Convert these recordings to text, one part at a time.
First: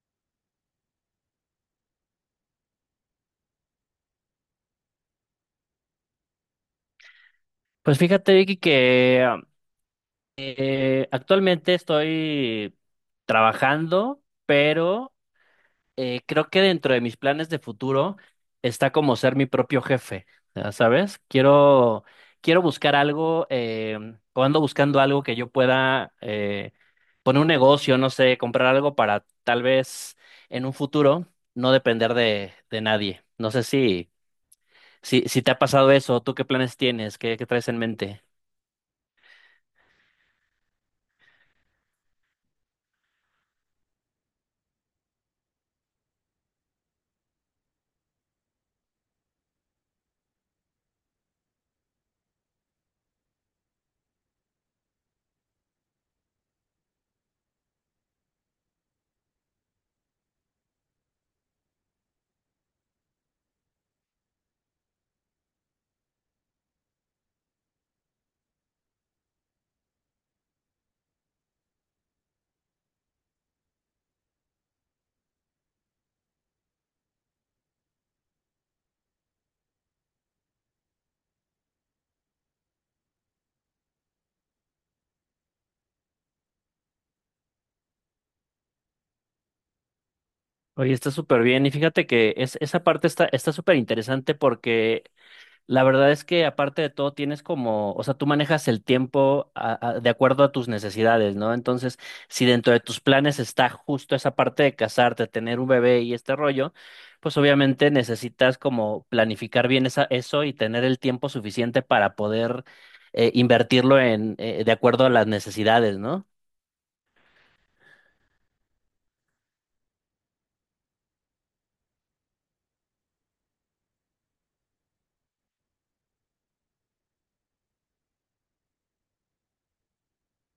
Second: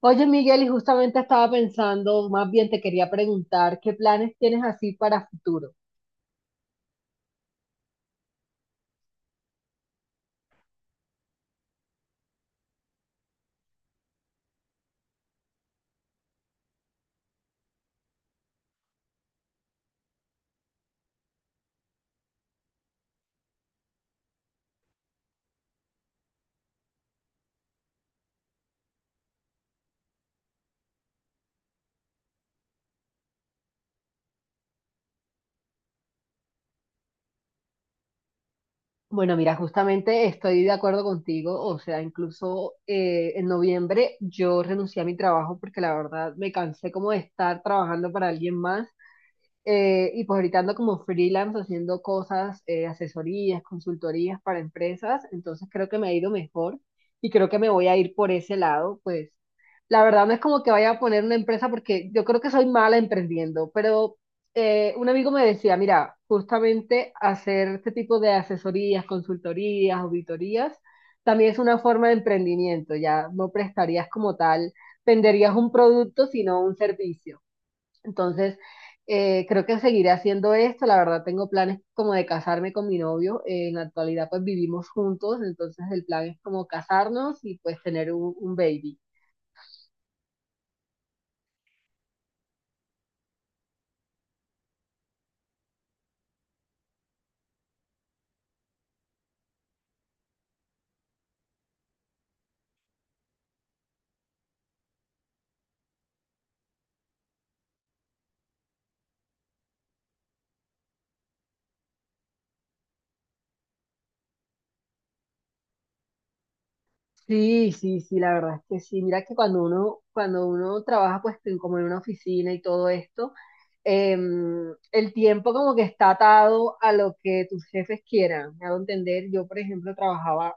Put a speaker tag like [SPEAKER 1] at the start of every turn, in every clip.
[SPEAKER 1] Oye, Miguel, y justamente estaba pensando, más bien te quería preguntar, ¿qué planes tienes así para futuro?
[SPEAKER 2] Pues fíjate, Vicky, que actualmente estoy trabajando, pero creo que dentro de mis planes de futuro está como ser mi propio jefe, ya ¿sabes? Quiero buscar algo, o ando buscando algo que yo pueda poner un negocio, no sé, comprar algo para tal vez en un futuro no depender de nadie. No sé si te ha pasado eso. ¿Tú qué planes tienes? ¿Qué traes en mente?
[SPEAKER 1] Bueno, mira, justamente estoy de acuerdo contigo, o sea, incluso en noviembre yo renuncié a mi trabajo porque la verdad me cansé como de estar trabajando para alguien más. Y pues ahorita ando como freelance haciendo cosas, asesorías, consultorías para empresas, entonces creo que me ha ido mejor y creo que me voy a ir por ese lado, pues la verdad no es como que vaya a poner una empresa porque yo creo que soy mala emprendiendo, pero un amigo me decía, mira, justamente hacer este tipo de asesorías, consultorías, auditorías, también es una forma de emprendimiento, ya no prestarías como tal, venderías un producto, sino un servicio. Entonces, creo que seguiré haciendo esto. La verdad tengo planes como de casarme con mi novio. En la actualidad pues vivimos juntos, entonces el plan es como casarnos y pues tener un baby.
[SPEAKER 2] Oye, está súper bien. Y fíjate que esa parte está súper interesante porque la verdad es que aparte de todo tienes como, o sea, tú manejas el tiempo de acuerdo a tus necesidades, ¿no? Entonces, si dentro de tus planes está justo esa parte de casarte, tener un bebé y este rollo, pues obviamente necesitas como planificar bien eso y tener el tiempo suficiente para poder invertirlo en, de acuerdo a las necesidades, ¿no?
[SPEAKER 1] Sí, sí, sí, la verdad es que sí. Mira que cuando uno trabaja pues como en una oficina y todo esto, el tiempo como que está atado a lo que tus jefes quieran. Me hago entender, yo por ejemplo trabajaba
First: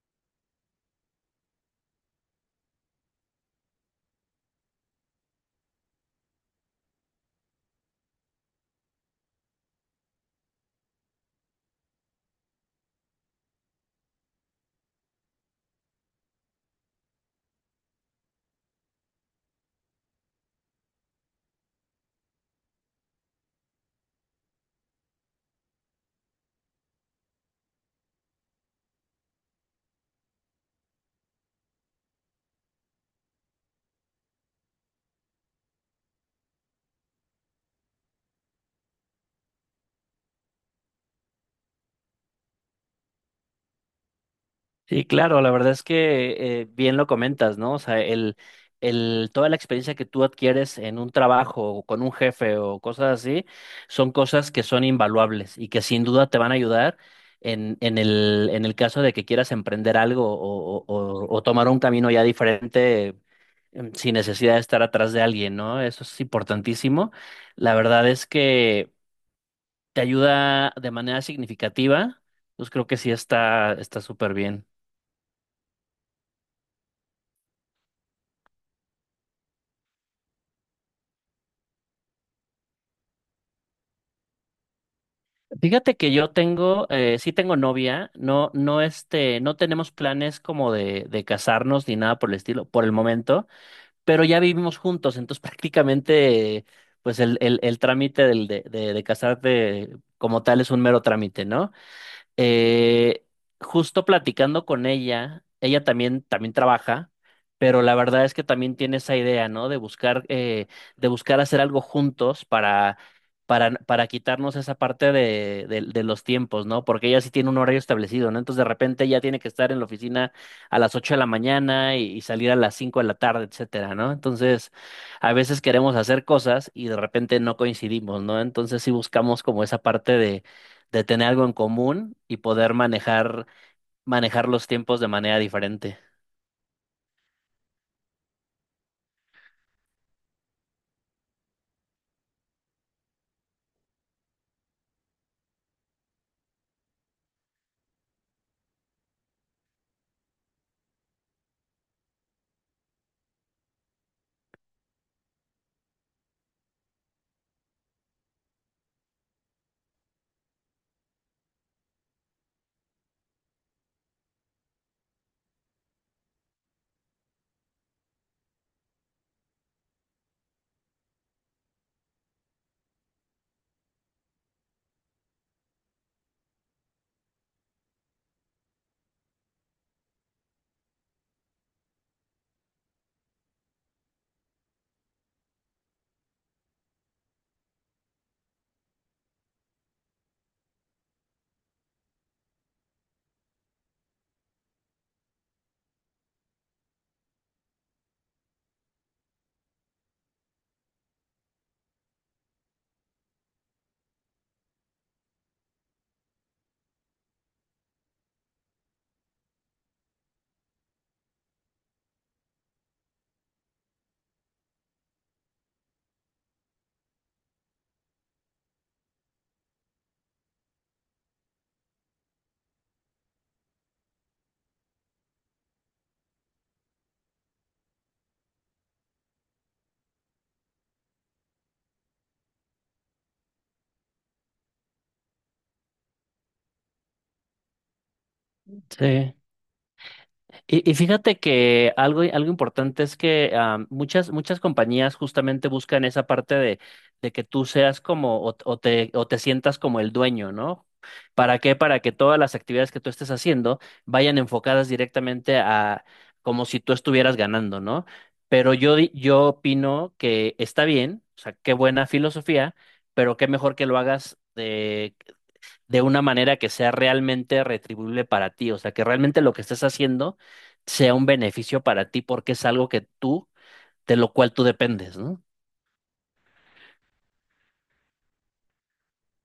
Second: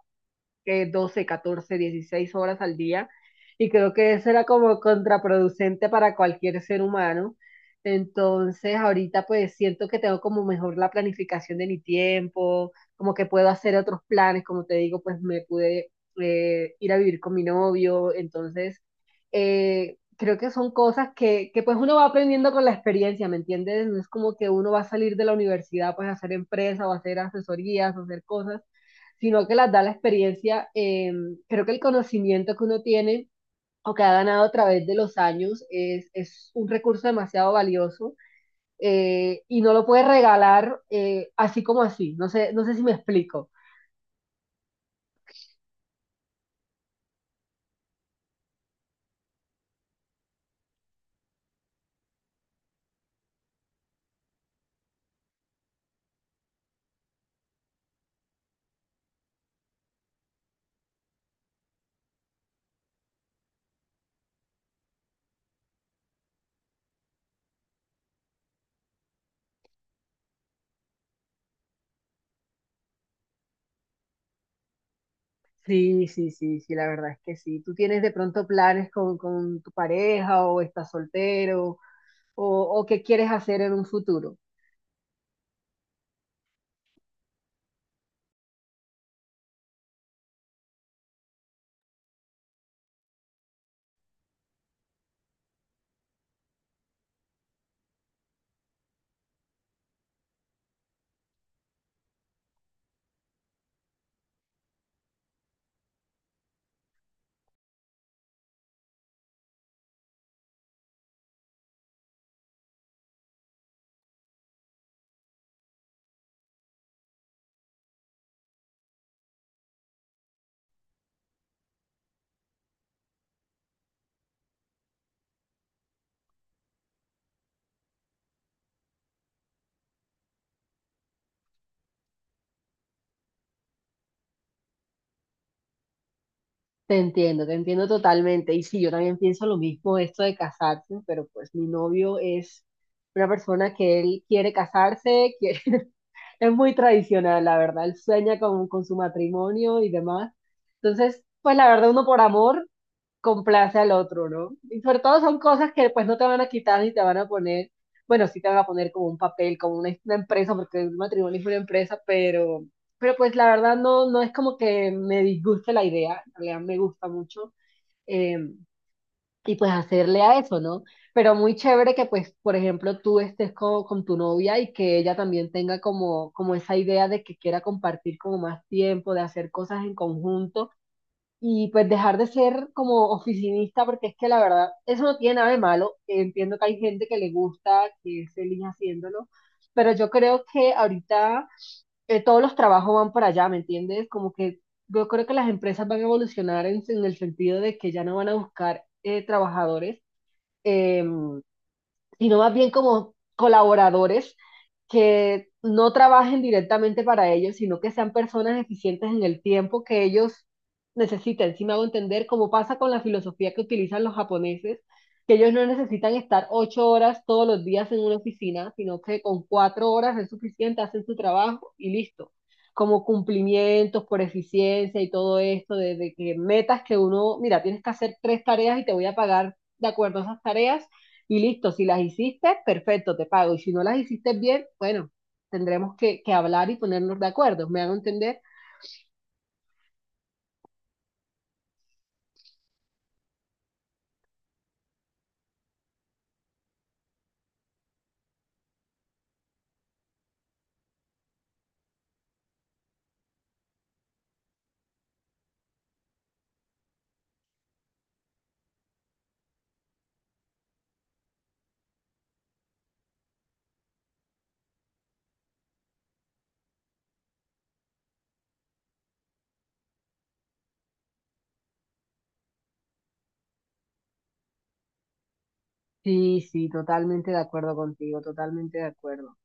[SPEAKER 1] 12 14 16 horas al día y creo que eso era como contraproducente para cualquier ser humano. Entonces, ahorita pues siento que tengo como mejor la planificación de mi tiempo, como que puedo hacer otros planes, como te digo, pues me pude ir a vivir con mi novio. Entonces, creo que son cosas que pues uno va aprendiendo con la experiencia, ¿me entiendes? No es como que uno va a salir de la universidad pues a hacer empresa o a hacer asesorías o hacer cosas, sino que las da la experiencia. Creo que el conocimiento que uno tiene o que ha ganado a través de los años es un recurso demasiado valioso. Y no lo puedes regalar así como así. No sé, no sé si me explico.
[SPEAKER 2] Sí, claro, la verdad es que bien lo comentas, ¿no? O sea, toda la experiencia que tú adquieres en un trabajo o con un jefe o cosas así, son cosas que son invaluables y que sin duda te van a ayudar en el caso de que quieras emprender algo o, o tomar un camino ya diferente, sin necesidad de estar atrás de alguien, ¿no? Eso es importantísimo. La verdad es que te ayuda de manera significativa, pues creo que sí está súper bien.
[SPEAKER 1] Sí, sí, sí, sí, la verdad es que sí. Tú tienes de pronto planes con tu pareja, o estás soltero, o, o qué quieres hacer en un futuro.
[SPEAKER 2] Fíjate que yo tengo, sí tengo novia, no tenemos planes como de casarnos ni nada por el estilo, por el momento, pero ya vivimos juntos, entonces prácticamente, pues el trámite de casarte como tal es un mero trámite, ¿no? Eh, justo platicando con ella, también trabaja, pero la verdad es que también tiene esa idea, ¿no? De buscar hacer algo juntos para quitarnos esa parte de los tiempos, ¿no? Porque ella sí tiene un horario establecido, ¿no? Entonces de repente ella tiene que estar en la oficina a las 8 de la mañana y salir a las 5 de la tarde, etcétera, ¿no? Entonces a veces queremos hacer cosas y de repente no coincidimos, ¿no? Entonces sí buscamos como esa parte de tener algo en común y poder manejar los tiempos de manera diferente.
[SPEAKER 1] Te entiendo totalmente. Y sí, yo también pienso lo mismo, esto de casarse, pero pues mi novio es una persona que él quiere casarse, quiere- es muy tradicional, la verdad. Él sueña con su matrimonio y demás. Entonces, pues la verdad, uno por amor complace al otro, ¿no? Y sobre todo son cosas que pues, no te van a quitar ni te van a poner, bueno, sí te van a poner como un papel, como una empresa, porque el matrimonio es una empresa. Pero pues la verdad no, no es como que me disguste la idea, en realidad me gusta mucho. eh, y pues hacerle a eso, ¿no? Pero muy chévere que pues, por ejemplo, tú estés con tu novia y que ella también tenga como, como esa idea de que quiera compartir como más tiempo, de hacer cosas en conjunto y pues dejar de ser como oficinista, porque es que la verdad, eso no tiene nada de malo. Entiendo que hay gente que le gusta, que es feliz haciéndolo, pero yo creo que ahorita todos los trabajos van para allá, ¿me entiendes? Como que yo creo que las empresas van a evolucionar en el sentido de que ya no van a buscar trabajadores. em, Sino más bien como colaboradores que no trabajen directamente para ellos, sino que sean personas eficientes en el tiempo que ellos necesitan. Si me hago entender, como pasa con la filosofía que utilizan los japoneses, que ellos no necesitan estar 8 horas todos los días en una oficina, sino que con 4 horas es suficiente, hacen su trabajo y listo. Como cumplimientos por eficiencia y todo esto, de que metas que uno, mira, tienes que hacer tres tareas y te voy a pagar de acuerdo a esas tareas y listo, si las hiciste, perfecto, te pago. Y si no las hiciste bien, bueno, tendremos que hablar y ponernos de acuerdo. ¿Me hago entender?
[SPEAKER 2] Sí. Y fíjate que algo importante es que muchas compañías justamente buscan esa parte de que tú seas como o te sientas como el dueño, ¿no? ¿Para qué? Para que todas las actividades que tú estés haciendo vayan enfocadas directamente a como si tú estuvieras ganando, ¿no? Pero yo, yo opino que está bien, o sea, qué buena filosofía, pero qué mejor que lo hagas de una manera que sea realmente retribuible para ti, o sea, que realmente lo que estés haciendo sea un beneficio para ti porque es algo que tú, de lo cual tú dependes, ¿no?
[SPEAKER 1] Sí, sí, totalmente de acuerdo contigo, totalmente de acuerdo.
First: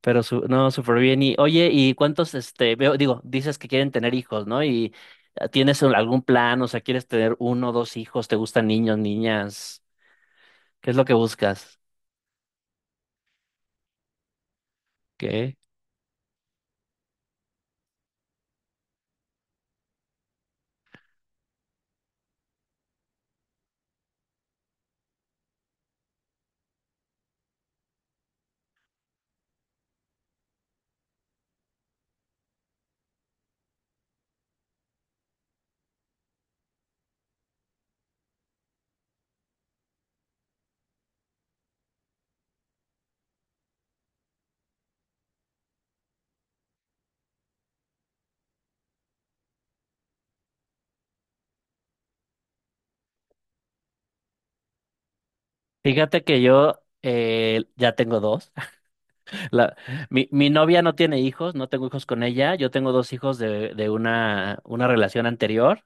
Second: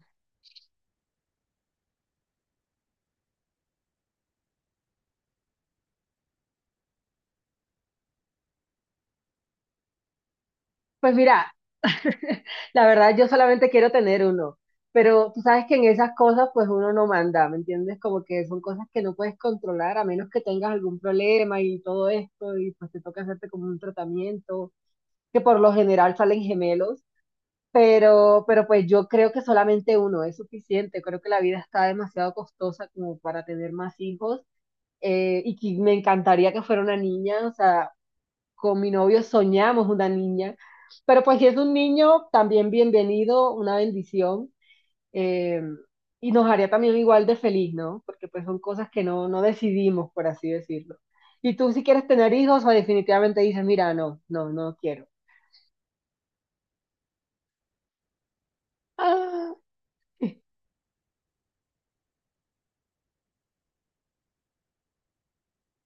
[SPEAKER 2] Pero su, no, súper bien. Y oye, ¿y cuántos, este, veo, digo, dices que quieren tener hijos, ¿no? ¿Y tienes algún plan? O sea, ¿quieres tener uno o dos hijos? ¿Te gustan niños, niñas? ¿Qué es lo
[SPEAKER 1] Pues
[SPEAKER 2] que
[SPEAKER 1] mira,
[SPEAKER 2] buscas?
[SPEAKER 1] la verdad yo solamente quiero tener uno, pero tú
[SPEAKER 2] ¿Qué?
[SPEAKER 1] sabes que en esas cosas pues uno no manda, ¿me entiendes? Como que son cosas que no puedes controlar a menos que tengas algún problema y todo esto y pues te toca hacerte como un tratamiento, que por lo general salen gemelos. Pero pues yo creo que solamente uno es suficiente. Creo que la vida está demasiado costosa como para tener más hijos. Y que me encantaría que fuera una niña. O sea, con mi novio soñamos una niña. Pero pues si es un niño, también bienvenido, una bendición. eh, y nos haría también igual de feliz, ¿no? Porque pues son cosas que no, no decidimos, por así decirlo. Y tú, si quieres tener hijos o definitivamente dices, mira, no, no, no quiero.
[SPEAKER 2] Fíjate que yo ya tengo dos. La, mi novia no tiene hijos, no tengo hijos con ella. Yo tengo dos hijos de una relación anterior.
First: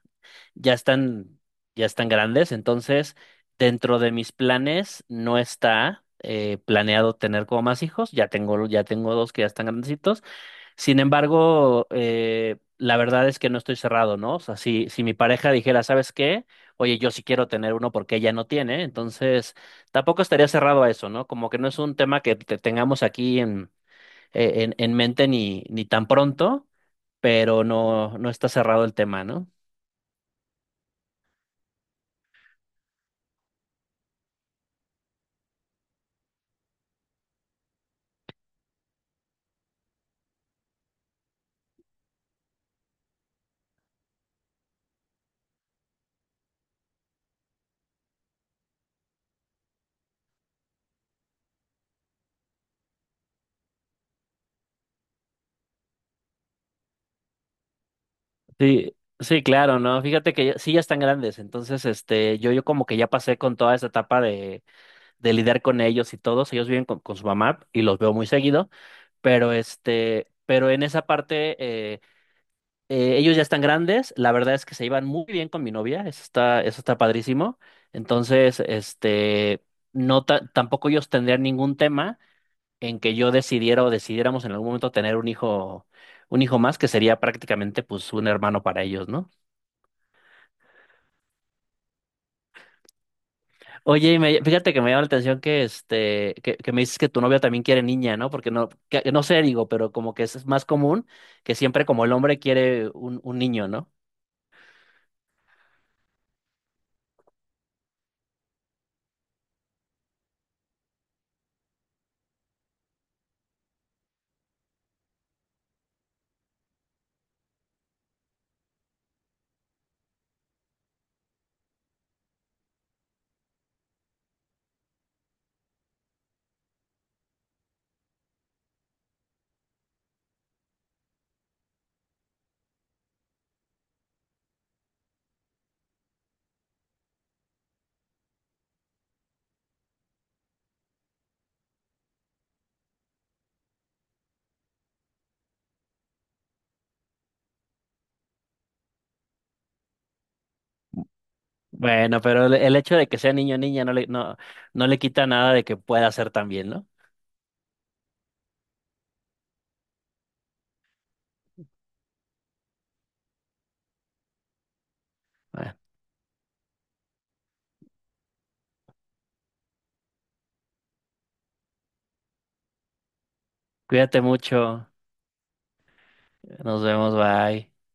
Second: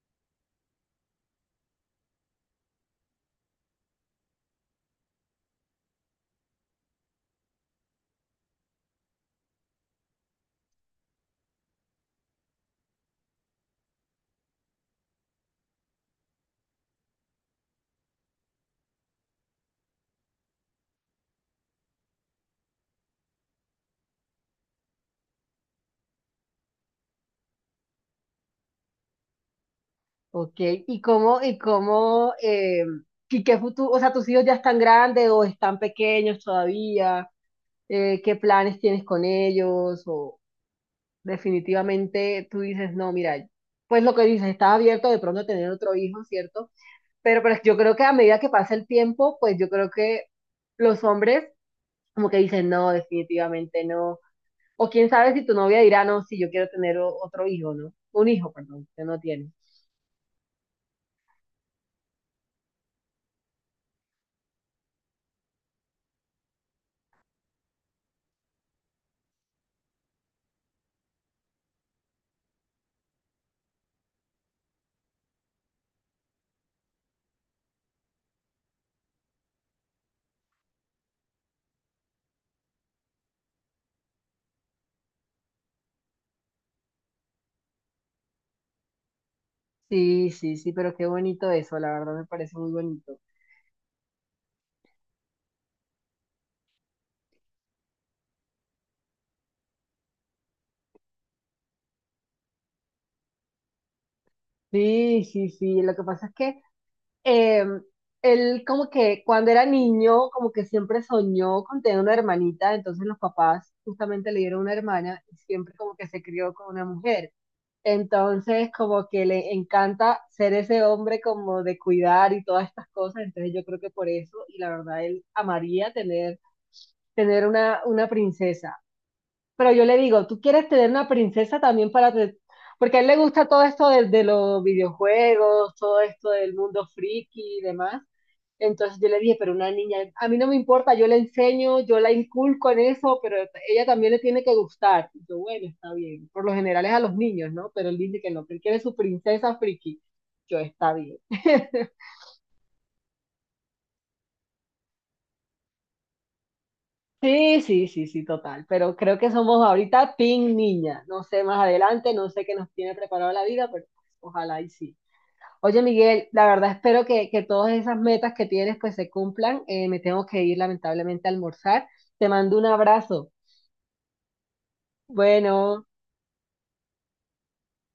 [SPEAKER 2] Ya están, ya están grandes, entonces dentro de mis planes no está planeado tener como más hijos. Ya tengo dos que ya están grandecitos. Sin embargo, la verdad es que no estoy cerrado, ¿no? O sea, si, si mi pareja dijera, ¿sabes qué? Oye, yo sí quiero tener uno porque ella no tiene, entonces tampoco estaría cerrado a eso, ¿no? Como que no es un tema que tengamos aquí en en mente ni tan pronto, pero no, no está cerrado el tema, ¿no?
[SPEAKER 1] Ok, ¿y cómo, y qué futuro, o sea, tus hijos ya están grandes o están pequeños todavía? ¿Qué planes tienes con ellos? O definitivamente tú dices, no, mira, pues lo que dices, estás abierto de pronto a tener otro hijo, ¿cierto? Pero yo creo que a medida que pasa el tiempo, pues yo creo que los hombres como que dicen, no, definitivamente no. O quién sabe si tu novia dirá, no, si yo quiero tener otro hijo, ¿no? Un hijo, perdón,
[SPEAKER 2] Sí,
[SPEAKER 1] que no
[SPEAKER 2] sí,
[SPEAKER 1] tiene.
[SPEAKER 2] claro, ¿no? Fíjate que sí ya están grandes, entonces este, yo como que ya pasé con toda esa etapa de lidiar con ellos y todos, ellos viven con su mamá y los veo muy seguido, pero este, pero en esa parte eh, ellos ya están grandes, la verdad es que se iban muy bien con mi novia, eso está padrísimo, entonces este, no tampoco ellos tendrían ningún tema en que yo decidiera o decidiéramos en algún momento tener un hijo más, que sería prácticamente pues un hermano para ellos, ¿no?
[SPEAKER 1] Sí, sí, sí, pero qué bonito eso, la verdad me parece muy bonito.
[SPEAKER 2] Oye, y fíjate que me llama la atención que este, que me dices que tu novia también quiere niña, ¿no? Porque no, que no sé, digo, pero como que es más común que siempre como el hombre quiere un niño, ¿no?
[SPEAKER 1] Sí, sí, sí, lo que pasa es que eh, él como que cuando era niño, como que siempre soñó con tener una hermanita. Entonces los papás justamente le dieron una hermana y siempre como que se crió con una mujer. Entonces como que le encanta ser ese hombre como de cuidar y todas estas cosas, entonces yo creo que por eso, y la verdad él amaría tener, una princesa. Pero yo le digo, ¿tú quieres tener una princesa también para...? Te- Porque a él le gusta todo esto de los videojuegos, todo esto del mundo friki y demás. Entonces yo le dije, pero una niña, a mí no me importa, yo le enseño, yo la inculco en eso, pero ella también le tiene que gustar. Y yo, bueno, está bien. Por lo general es a los niños, ¿no? Pero él dice que no, que él quiere su princesa friki. Yo, está bien.
[SPEAKER 2] Bueno, pero el hecho de que sea niño o niña no le, no, no le quita nada de que pueda ser también, ¿no?
[SPEAKER 1] Sí, sí, sí, sí, total. Pero creo que somos ahorita team niña. No sé más adelante, no sé qué nos tiene preparado la vida, pero pues, ojalá y sí.
[SPEAKER 2] Bueno,
[SPEAKER 1] Oye, Miguel, la verdad espero que todas esas metas que tienes pues se cumplan. Me tengo que ir lamentablemente a almorzar. Te mando un abrazo.
[SPEAKER 2] cuídate mucho,
[SPEAKER 1] Bueno.
[SPEAKER 2] nos vemos, bye.